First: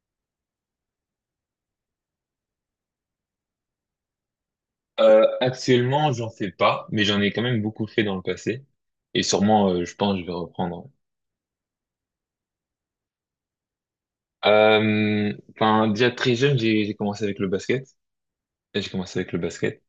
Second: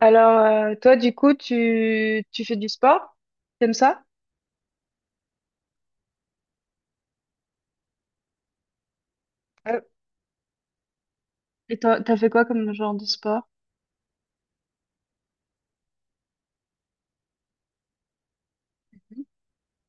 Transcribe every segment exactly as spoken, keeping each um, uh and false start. Alors, euh, toi, du coup, tu, tu fais du sport? T'aimes ça? Euh, actuellement, j'en fais pas, mais j'en ai quand même beaucoup fait dans le passé. Et sûrement, Euh, euh, je pense, que je vais reprendre. Et t'as, t'as fait quoi comme genre de sport? Euh, enfin, déjà très jeune, j'ai j'ai commencé avec le basket. J'ai commencé avec le basket.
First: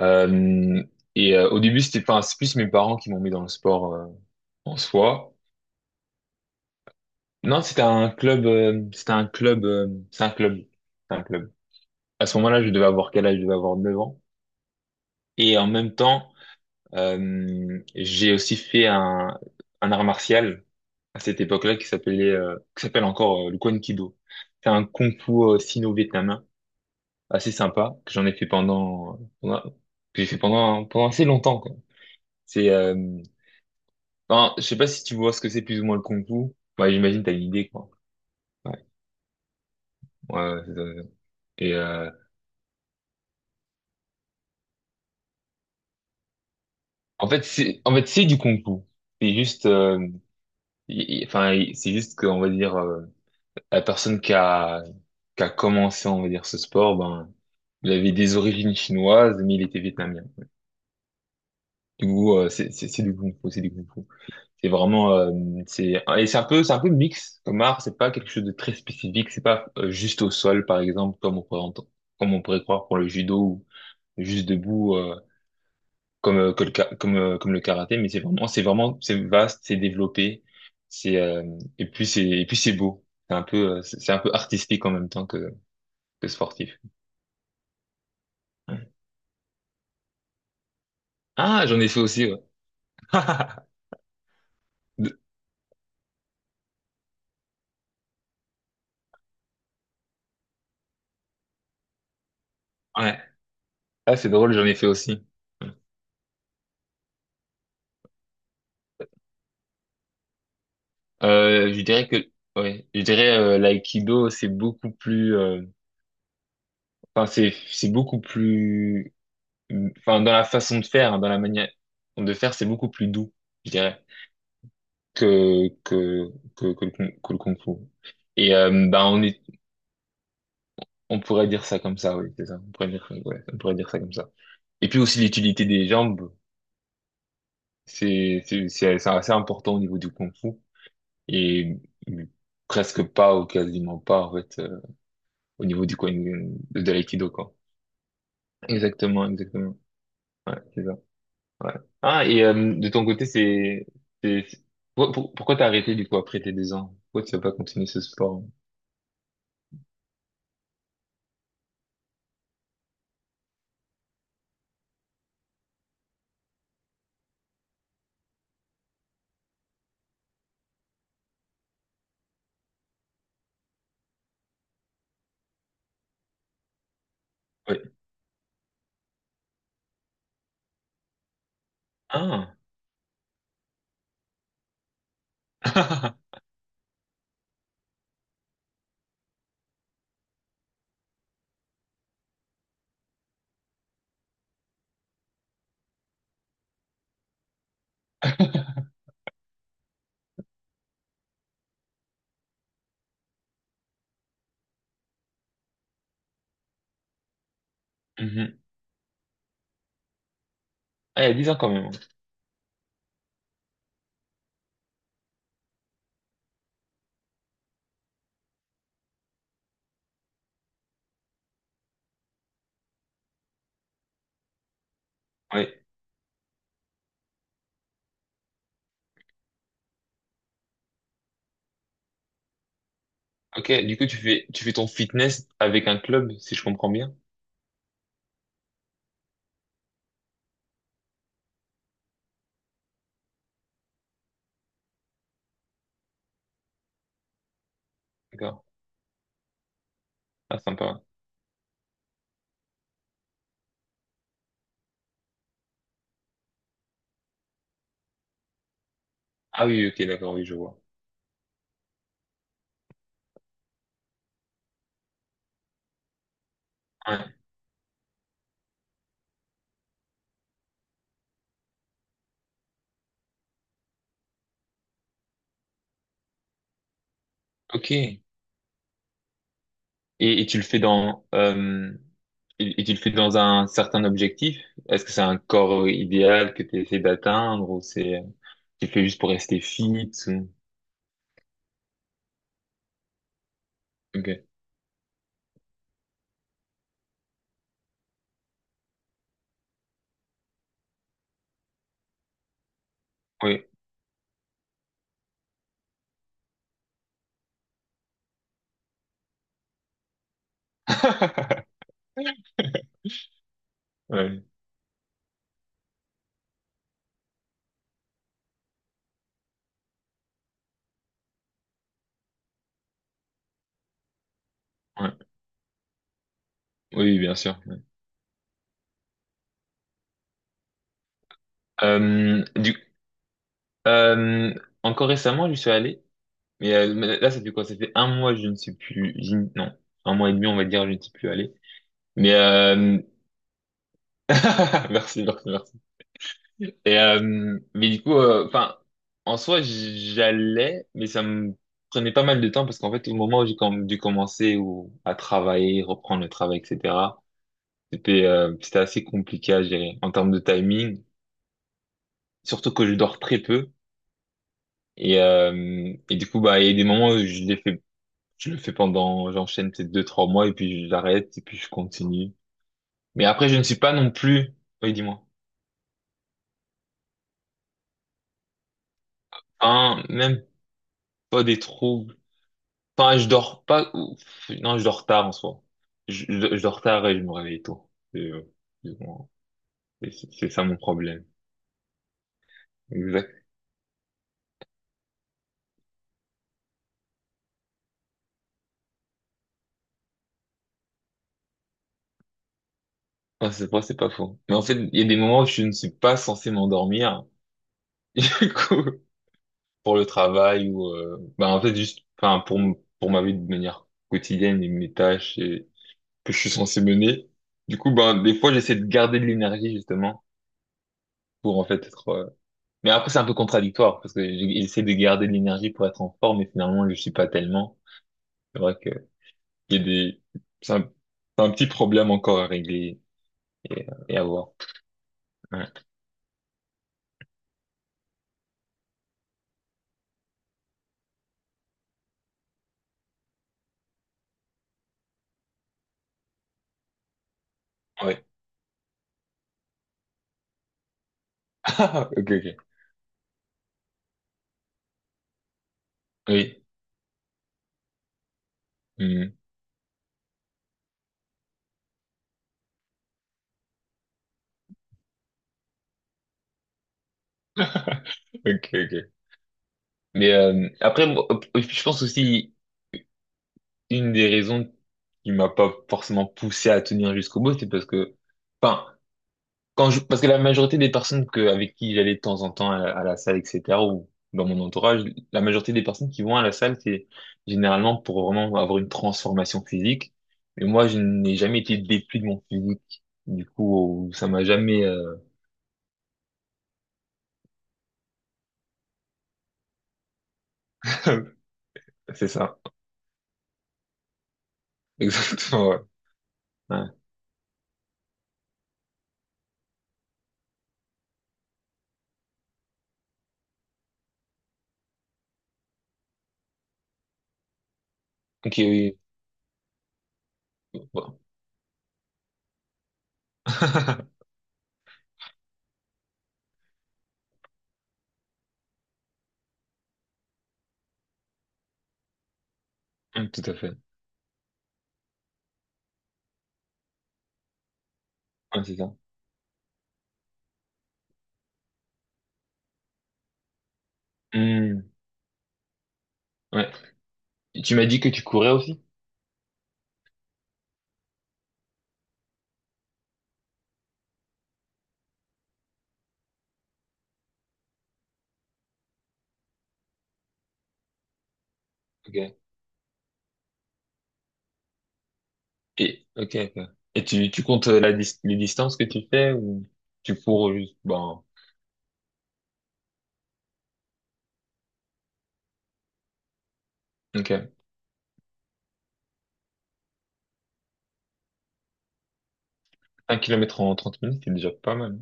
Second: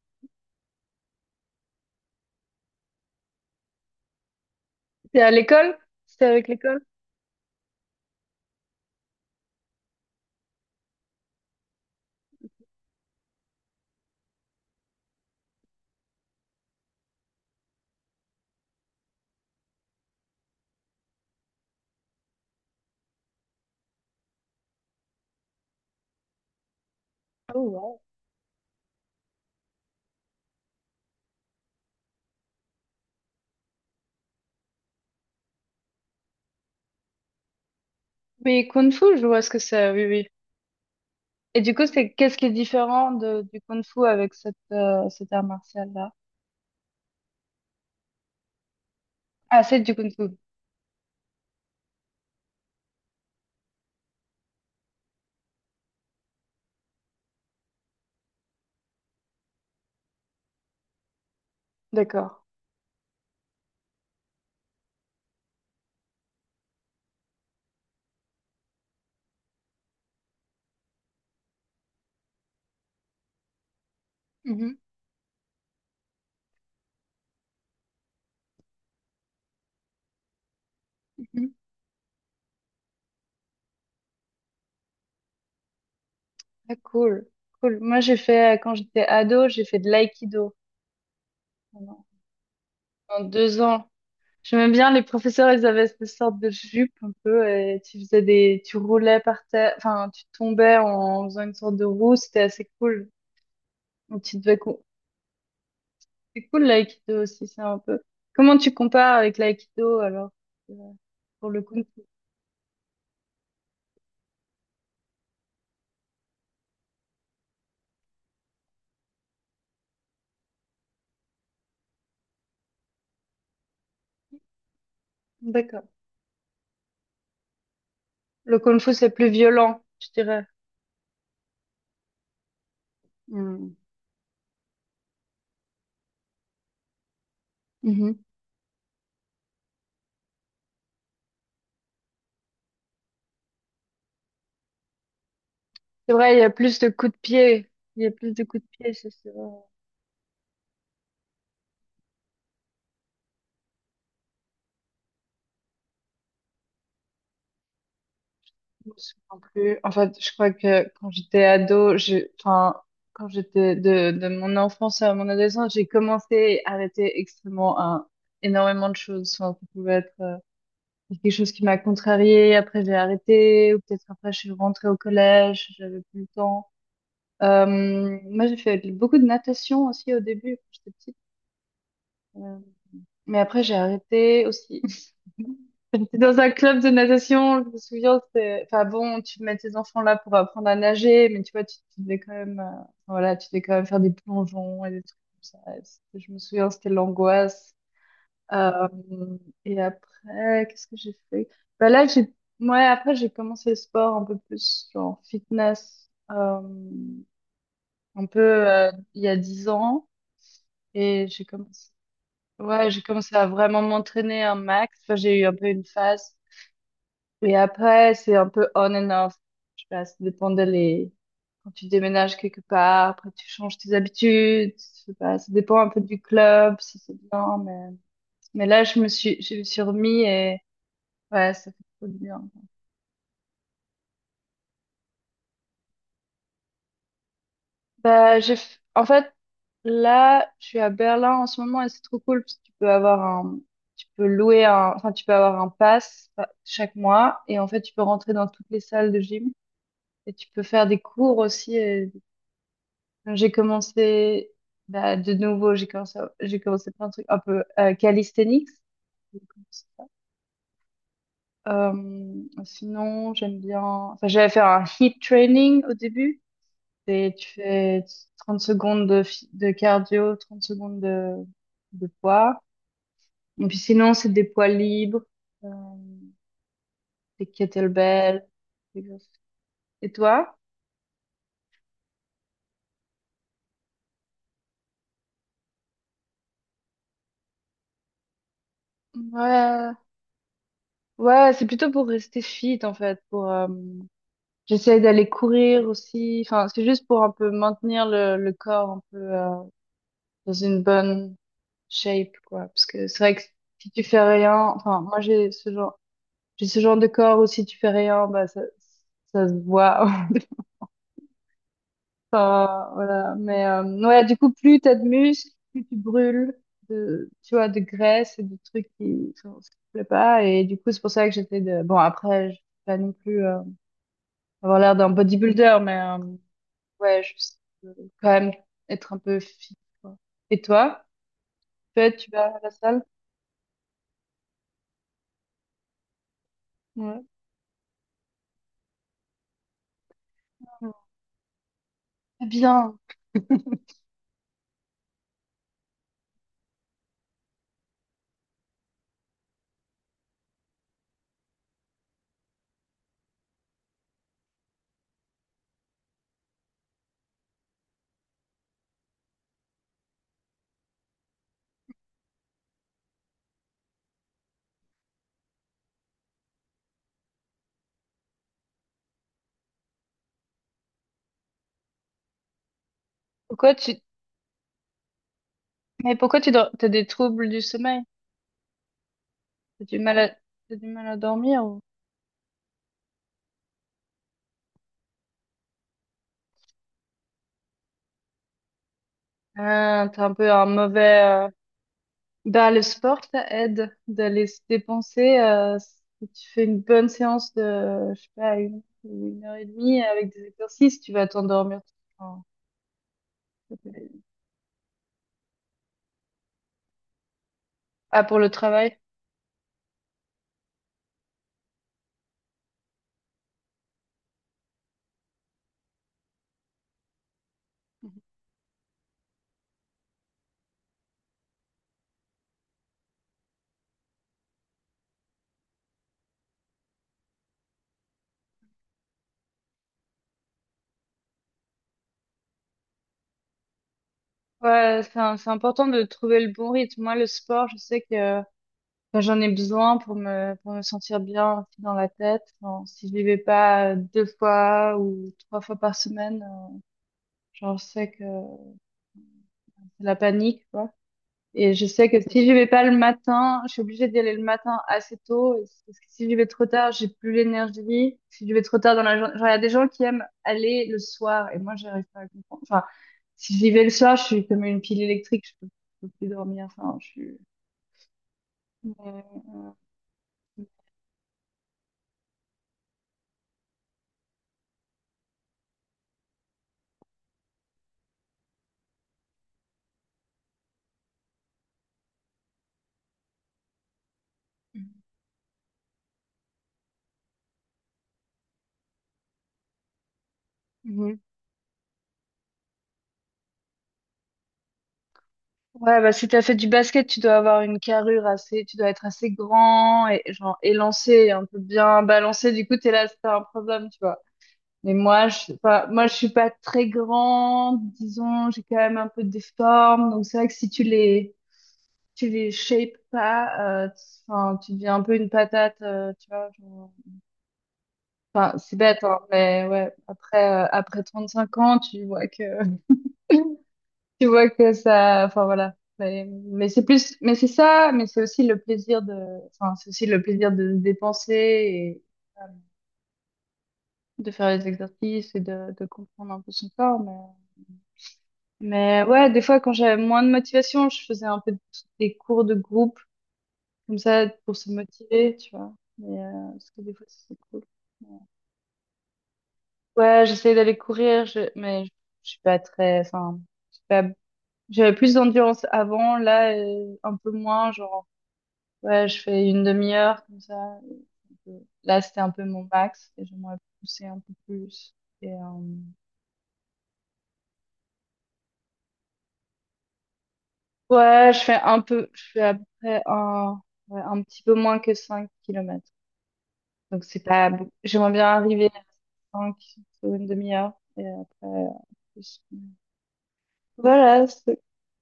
Euh, et euh, Au début, c'était enfin, c'est plus mes parents qui m'ont mis dans le sport euh, en T'es à soi. l'école? C'était avec l'école? Non, c'était un club. Euh, c'était un club. Euh, c'est un club. C'est un club. À ce moment-là, je devais avoir quel âge? Je devais avoir neuf ans. Et en même temps, euh, j'ai aussi fait un, un art martial à cette époque-là qui s'appelait, euh, qui s'appelle encore euh, le Kwan Kido. C'est un kung-fu sino-vietnamien assez Oh, sympa wow. que j'en ai fait pendant, pendant- que j'ai fait pendant pendant assez longtemps quoi. C'est, euh, enfin, je sais pas si tu vois ce que c'est plus ou moins le kung-fu. Ouais, j'imagine t'as une idée quoi. Oui, Ouais, Kung Fu, je vois ce que c'est, oui, oui. ouais, ouais, c'est ça, c'est ça. Et Et du coup, c'est, euh, qu'est-ce qui est différent de, du Kung Fu avec cette, euh, cet art martial-là? En fait c'est, en fait c'est du kung-fu. C'est Ah, juste, c'est du euh, Kung Fu. il- il- Enfin il- c'est juste qu'on va dire euh, la personne qui a qui a commencé on va dire ce sport, ben il avait des origines chinoises mais il était vietnamien. Du D'accord. coup, euh, c'est c'est- c'est du kung fu, c'est du kung fu. C'est vraiment, euh, c'est et c'est un peu, C'est un peu mix comme art. C'est pas quelque chose de très spécifique. C'est pas euh, juste au sol, par exemple, comme on pourrait ent- comme on pourrait croire pour le judo ou juste Mhm, debout, euh, comme euh, que le ka- comme euh, comme le karaté. Mais c'est vraiment, c'est vraiment, c'est vaste, c'est développé. C'est euh, mhm. et puis c'est Et puis c'est beau. C'est un peu, euh, c'est c'est un peu artistique en même temps que que Ah, sportif. cool. Cool. Moi, j'ai fait, euh, quand Ouais. j'étais ado, j'ai fait de l'aïkido Ah, j'en ai fait pendant aussi. Ouais. pendant deux ans. J'aimais bien les De- professeurs, ils avaient cette sorte de jupe un peu et tu faisais des, tu roulais par terre, enfin tu tombais en faisant une sorte de roue, c'était assez cool. ouais. Ah, Donc, c'est tu drôle, devais, j'en ai co- fait aussi. c'est cool l'aïkido aussi, c'est un peu. Comment tu compares avec l'aïkido alors, euh, pour le Euh, je kung fu? dirais que ouais, je dirais euh, l'aïkido c'est beaucoup plus euh, enfin c'est c'est beaucoup plus enfin dans la façon de faire, hein, dans la manière de faire, c'est beaucoup plus doux, je dirais que D'accord. que que que le, kung- que le kung-fu. Et Le kung euh, fu Bah c'est on plus est violent, je dirais. on pourrait dire ça comme ça, oui, c'est ça. On pourrait dire ouais, on pourrait Hmm. dire ça comme ça. Et puis aussi l'utilité des jambes, Mhm. c'est c'est c'est c'est assez important au niveau du kung-fu et presque pas ou quasiment pas en fait au niveau du coin C'est vrai, il y a de, plus de de coups de l'aïkido, quoi. pied, il y a plus de coups de pied, ça, Exactement, c'est vrai. exactement. Ouais, c'est ça. Ouais. Ah, et euh, de ton côté, c'est... c'est- c'est- pour- pour- pourquoi t'as arrêté, du coup, après tes deux ans? Pourquoi tu n'as pas continué ce sport? Je me souviens plus. En fait, je crois que quand j'étais ado, j'ai, enfin, quand j'étais de, de mon enfance à mon adolescence, j'ai commencé à arrêter extrêmement un- énormément de choses. Enfin, ça pouvait être euh, quelque chose qui m'a contrariée, après j'ai arrêté, ou peut-être après je suis rentrée au collège, j'avais plus le temps. Euh, Ouais. Moi, j'ai fait beaucoup de natation aussi au début, quand j'étais petite. Euh, Ah! mais après, j'ai arrêté aussi. J'étais dans un club de natation, je me souviens, c'était, enfin bon, tu mets tes enfants là pour apprendre à nager, mais tu vois, tu, tu devais quand même, euh, voilà, tu devais quand même faire des plongeons et des trucs comme ça. Et c'était- je me souviens, c'était l'angoisse. Euh, et après, qu'est-ce que j'ai fait? Bah là, j'ai, ouais, après, j'ai commencé le sport un peu plus, genre fitness, euh, un peu, Mhm. euh, il y a dix ans, Ah, et il y a j'ai dix ans quand commencé, même. ouais, j'ai commencé à vraiment m'entraîner un max. Enfin, j'ai eu un peu une phase. Et après, c'est un peu on and off. Je sais pas, ça dépend de les. Quand tu déménages quelque part, après tu changes tes habitudes, je sais pas, ça dépend Ouais. un peu du club, si c'est bien, mais. Mais là, je me suis, je me suis remis et ouais, ça fait trop du bien. Ok, du coup, tu fais, tu fais ton fitness avec un club, si je comprends bien. Bah, j'ai... f- en fait, là, je suis à Berlin en ce moment et c'est trop cool parce que tu peux avoir un. Tu peux louer un. Enfin, tu peux avoir un pass, euh, chaque mois et en fait, tu peux rentrer dans D'accord. toutes les salles de gym et tu Ah, peux faire des sympa. cours aussi. Donc, j'ai commencé, bah, de nouveau, j'ai commencé, j'ai commencé plein de trucs un peu, euh, calisthenics. Ah oui, ok, d'accord, oui, je vois. Euh, sinon, j'aime bien. Enfin, j'avais fait un hit training au début. Et Ouais. tu fais trente secondes de, fi- de cardio, trente secondes de, de poids. Et puis sinon, c'est des poids libres, euh, des Ok. kettlebells. Des exercices. Et Et, et toi? tu le fais dans euh, et, et tu le fais dans un certain objectif? Est-ce que c'est un corps euh, idéal que tu essaies d'atteindre ou c'est euh, tu le fais juste pour rester Ouais, fit ou. ouais, c'est plutôt pour rester fit en fait, pour, euh, Ok. j'essaie d'aller courir aussi. Enfin, c'est juste pour un peu maintenir le, le corps un peu, euh, dans une bonne shape, quoi. Parce que c'est vrai que Oui. si tu fais rien, enfin, moi j'ai ce genre, j'ai ce genre de corps où si tu fais rien, bah ça, ça se voit. Enfin, voilà. Mais, euh, ouais, du Ouais. coup, plus t'as de muscles, plus tu brûles de, tu vois, de graisse et de trucs qui, enfin, ce qui te plaît pas. Et du coup, c'est pour ça que j'étais de. Bon, après, je vais pas non plus, euh, avoir l'air d'un Ouais. bodybuilder, mais, euh, Oui, ouais, bien sûr. juste, Ouais. euh, quand même être un peu fit, quoi. Et toi, peut-être tu Euh, vas à la du, salle? euh, Encore récemment, je suis allé, mais euh, mais Ouais. là, ça fait quoi? Ça fait un mois, je ne suis plus, j'y- non, un mois et demi, on va dire, je ne suis plus allé. Mais Eh bien. euh... Merci, merci, merci. Et, euh, mais du coup, euh, enfin, en soi, j'allais, mais ça me prenait pas mal de temps parce qu'en fait, au moment où j'ai com- dû commencer ou à travailler, reprendre le travail, et cetera, c'était euh, c'était assez compliqué à gérer en termes de timing, surtout que je dors très peu. Et, euh, et du coup, bah, il y a des moments où je l'ai fait, je le fais pendant, j'enchaîne peut-être deux, trois mois et puis j'arrête et puis je continue. Mais après, je ne Pourquoi suis pas tu non plus, oui, dis-moi, Mais pourquoi tu dors? T'as des troubles du sommeil? T'as du un, mal à même t'as du mal à pas des dormir ou. troubles. Enfin, je dors pas. ou- Non, je dors tard en soi. Je, je, je dors tard et je me réveille tôt. Et, euh, et bon, Ah, et t'as C'est un c'est peu ça un mon problème. mauvais, euh, bah le sport Exact. ça aide d'aller se dépenser, euh, si tu fais une bonne séance de je sais pas une, une heure et demie avec des exercices tu vas t'endormir. Enfin, Ah, c'est ça vrai, c'est pas peut- faux. Mais en fait, il y a des moments où je ne suis pas censé m'endormir. Ah pour le Du coup, travail? pour le travail ou, euh, bah, en fait, juste, enfin, pour, m- pour ma vie de manière quotidienne et mes tâches et que je suis censé mener. Du coup, ben, des fois, j'essaie de garder de l'énergie, justement, pour, en fait, être, euh, Mais après, c'est un peu contradictoire parce que j- j'essaie de garder de l'énergie pour être en forme, mais finalement, je suis pas tellement. C'est vrai que il y a des, c'est un, c'est un petit problème encore à régler et, et à voir. Ouais, c'est un- c'est Ouais. important de trouver le bon rythme. Moi, le sport, je sais que, euh, enfin, j'en ai besoin pour me, pour me sentir bien aussi dans la tête. Enfin, si je n'y vais pas, euh, deux fois ou trois fois par semaine, euh, genre, je sais que Ouais. c'est la panique, quoi. Et je sais Ok, que si j'y ok. vais pas le matin, je suis obligée d'y aller le matin assez tôt. et c- Parce que si j'y vais Oui. trop tard, j'ai plus l'énergie. Si j'y vais trop tard dans la journée, Hmm. genre, il y a des gens qui aiment aller le soir. Et moi, j'arrive pas à comprendre. Enfin, si j'y vais le soir, je suis comme une pile électrique. Je peux, je peux plus dormir. Enfin, je suis. Ok, ok. Mais, euh, Mais euh, après, moi, je pense aussi une des raisons qui m'a pas forcément poussé à tenir jusqu'au bout, c'est parce que, enfin, Quand je, parce que la majorité des personnes que, avec qui j'allais de temps en temps à, à la salle, et cetera, ou dans mon entourage, la majorité des personnes qui vont à la salle, c'est généralement pour vraiment avoir une transformation physique. Mais moi, je mhm. n'ai jamais été déplu de mon physique. Du coup, ça m'a jamais... euh, Ouais, bah, si t'as fait du basket, tu dois avoir une carrure assez, tu dois être assez grand et genre élancé, et un peu bien C'est balancé. ça. Du coup, t'es là, c'est un problème, tu vois. Mais moi, je suis Exactement, ouais. pas, moi, je suis pas Ouais. très grande, disons, j'ai quand même un peu des formes, donc c'est vrai que si tu les, tu les shapes pas, euh, enfin, tu deviens un peu une patate, euh, tu vois, genre- Ok, enfin, c'est oui. bête, hein, mais ouais, après, euh, après Ouais. trente-cinq ans, tu vois que, tu vois que ça, enfin, voilà. Mais, mais c'est plus, mais c'est ça, mais c'est aussi le plaisir de, enfin, c'est aussi le plaisir de se dépenser et, euh, Tout à fait. de faire les exercices et de, de comprendre un peu son corps, mais. Ouais, c'est ça. Mais ouais, des fois, quand j'avais moins de motivation, je faisais un peu de- des cours de groupe, comme ça, pour se Hmm, motiver, tu vois. Mais, euh, ouais. parce que des fois, c'est Et cool. tu m'as dit que Ouais, tu courais aussi? ouais, j'essayais d'aller courir, je- mais je je suis pas très, enfin, je suis pas- j'avais plus d'endurance avant, là, euh, un peu moins, genre, ouais, je fais une demi-heure, comme ça. Et puis, là, c'était un Ok. peu mon max, et j'aimerais pousser un peu plus. Et, euh, Et, ok, ok. Et tu, tu comptes euh, la dis- les distances que tu fais ou tu cours juste, bon, ouais, je fais un peu, je fais à peu près un, ouais, un petit peu moins que cinq kilomètres. Donc, c'est ok. pas beau- j'aimerais bien arriver à cinq sur une demi-heure. Et après, euh, plus. Un kilomètre en trente minutes, Voilà. c'est déjà c'est- pas mal.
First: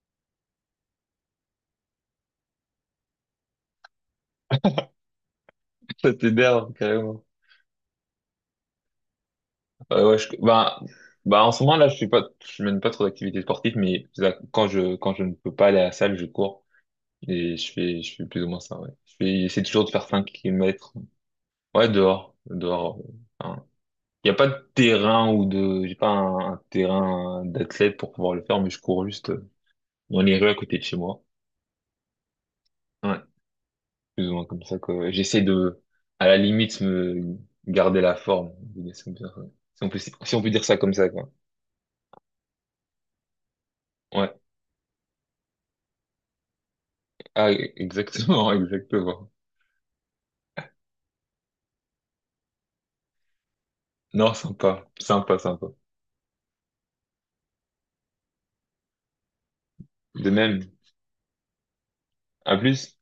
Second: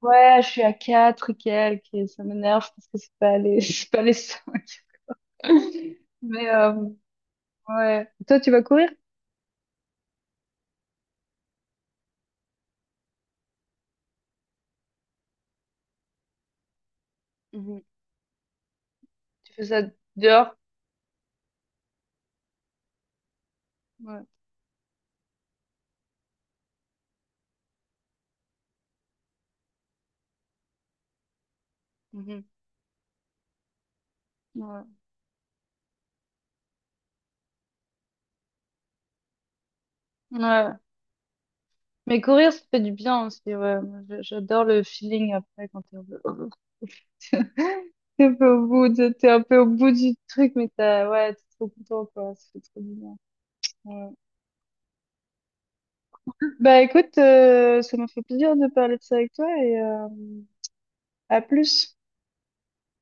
Ouais, je suis à quatre et quelques et ça m'énerve parce que c'est pas les, c'est pas les cinq. Ça Mais, euh, t'énerve, carrément. ouais. Toi, tu vas courir? Ouais, ouais, je, bah, bah, en ce moment, là, je suis pas, je mène pas trop d'activités sportives, mais ça, quand je, quand je ne peux pas aller à la salle, je cours. Et je Mhm. fais, je fais plus ou moins ça, ouais. Je fais, Tu J'essaie fais ça toujours de faire cinq dehors? kilomètres. Ouais, dehors, dehors. Enfin, Ouais. il n'y a pas de terrain ou de, j'ai pas un, un terrain d'athlète pour pouvoir le faire, mais je cours juste euh, dans les rues à côté de chez moi. Mhm. Ouais, plus ou moins comme ça, Ouais. quoi. J'essaie de, à la limite, me garder la forme. Si on peut dire si on peut Si on peut dire ça Ouais. comme ça, quoi. Mais courir, ça fait du bien aussi, ouais. Moi, je- Ouais. j'adore le feeling après quand t'es un peu. Ah, t'es un peu exactement, au bout de- t'es exactement. un peu au bout du truc, mais t'as, ouais, t'es trop content, quoi. Ça fait trop du bien. Ouais. Non, sympa, sympa, sympa. Bah, écoute, euh, ça m'a fait plaisir de parler de ça avec toi et, euh, De même. à plus. À plus.